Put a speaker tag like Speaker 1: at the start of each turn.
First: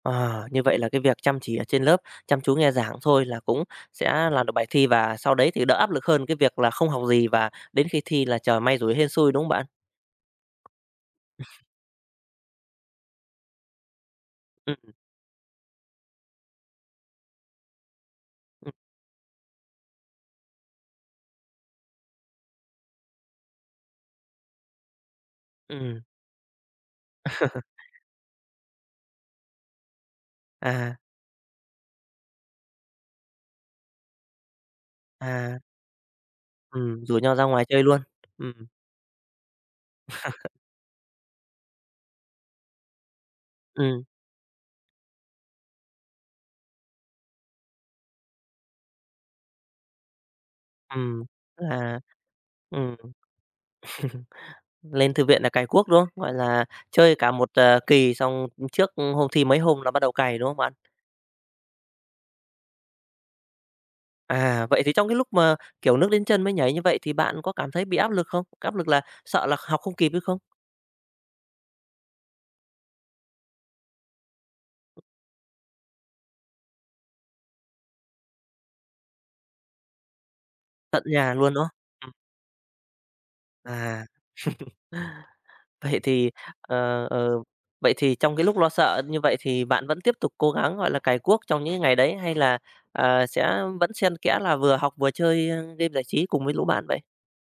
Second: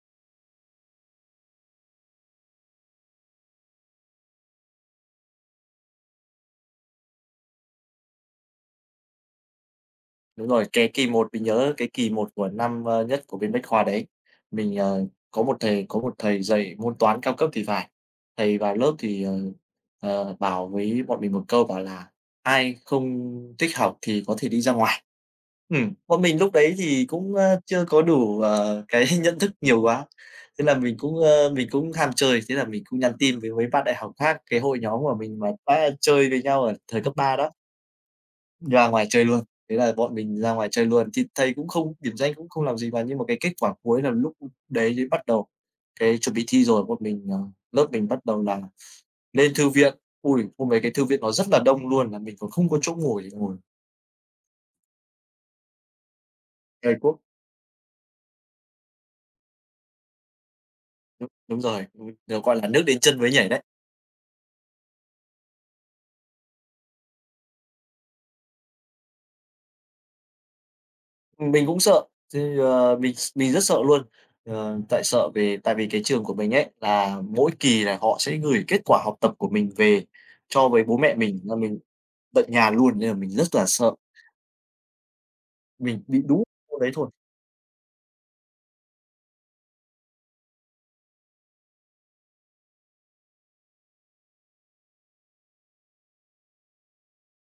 Speaker 1: Ờ, như vậy là cái việc chăm chỉ ở trên lớp, chăm chú nghe giảng thôi là cũng sẽ làm được bài thi, và sau đấy thì đỡ áp lực hơn cái việc là không học gì và đến khi thi là chờ may rủi hên xui, đúng không bạn?
Speaker 2: Đúng rồi, cái kỳ 1, mình nhớ cái kỳ 1 của năm, ơ, nhất của bên Bách Khoa đấy, mình,
Speaker 1: Ừm.
Speaker 2: ờ, có một thầy có một thầy dạy môn Toán cao cấp thì phải, thầy vào lớp thì, ờ, ờ, bảo với bọn mình một câu bảo là "Ai không thích học thì có thể đi ra ngoài". Ừm,
Speaker 1: Ừm.
Speaker 2: bọn mình lúc đấy thì cũng, ơ, chưa có đủ, ờ, cái nhận thức nhiều quá, thế là mình
Speaker 1: À.
Speaker 2: cũng, ơ, mình cũng ham chơi, thế là mình cũng nhắn tin với mấy bạn đại học khác, cái hội nhóm của mình mà
Speaker 1: À.
Speaker 2: đã chơi với nhau ở thời
Speaker 1: Ừm,
Speaker 2: cấp
Speaker 1: rủ nhau
Speaker 2: 3
Speaker 1: ra
Speaker 2: đó.
Speaker 1: ngoài chơi luôn, ừm.
Speaker 2: Đi ra ngoài chơi luôn, thế là bọn mình ra ngoài chơi luôn. Thì thầy cũng không điểm danh cũng không làm gì, và nhưng mà cái kết quả cuối
Speaker 1: Ừm.
Speaker 2: là lúc đấy mới bắt đầu cái chuẩn bị thi rồi, bọn mình, ờ lớp mình bắt đầu là lên thư viện. Ôi, hôm đấy cái thư viện
Speaker 1: Ừm,
Speaker 2: nó rất là đông
Speaker 1: à,
Speaker 2: luôn, mà mình còn không có chỗ
Speaker 1: ừm.
Speaker 2: ngồi để ngồi.
Speaker 1: Lên thư viện là cày cuốc, đúng không? Gọi là,
Speaker 2: Cày
Speaker 1: chơi
Speaker 2: cuốc.
Speaker 1: cả 1, à, kỳ xong trước hôm thi mấy hôm là bắt đầu cày, đúng không bạn?
Speaker 2: Đúng rồi, ừm, được gọi là nước đến chân mới nhảy đấy.
Speaker 1: À, vậy thì trong cái lúc mà, kiểu, nước đến chân mới nhảy như vậy, thì bạn có cảm thấy bị áp lực không? Cái áp lực là sợ là học không kịp hay không?
Speaker 2: Ừm, mình cũng sợ, thì, ờ, mình s mình rất sợ luôn. Ờ, tại sợ về tại vì cái trường của mình ấy, là mỗi kỳ là họ sẽ gửi kết quả học tập của mình về cho với bố
Speaker 1: Tận
Speaker 2: mẹ
Speaker 1: nhà
Speaker 2: mình,
Speaker 1: luôn,
Speaker 2: là
Speaker 1: đúng không?
Speaker 2: mình
Speaker 1: Ừm.
Speaker 2: tận nhà luôn, nên là mình rất là sợ.
Speaker 1: À. Vậy
Speaker 2: Mình bị
Speaker 1: thì,
Speaker 2: đú môn đấy
Speaker 1: ờ,
Speaker 2: thôi.
Speaker 1: ờ vậy thì trong cái lúc lo sợ như vậy thì bạn vẫn tiếp tục cố gắng, gọi là, cày cuốc trong những cái ngày đấy, hay là, ờ, sẽ vẫn xen kẽ là vừa học vừa chơi, ơ, game giải trí cùng với lũ bạn vậy?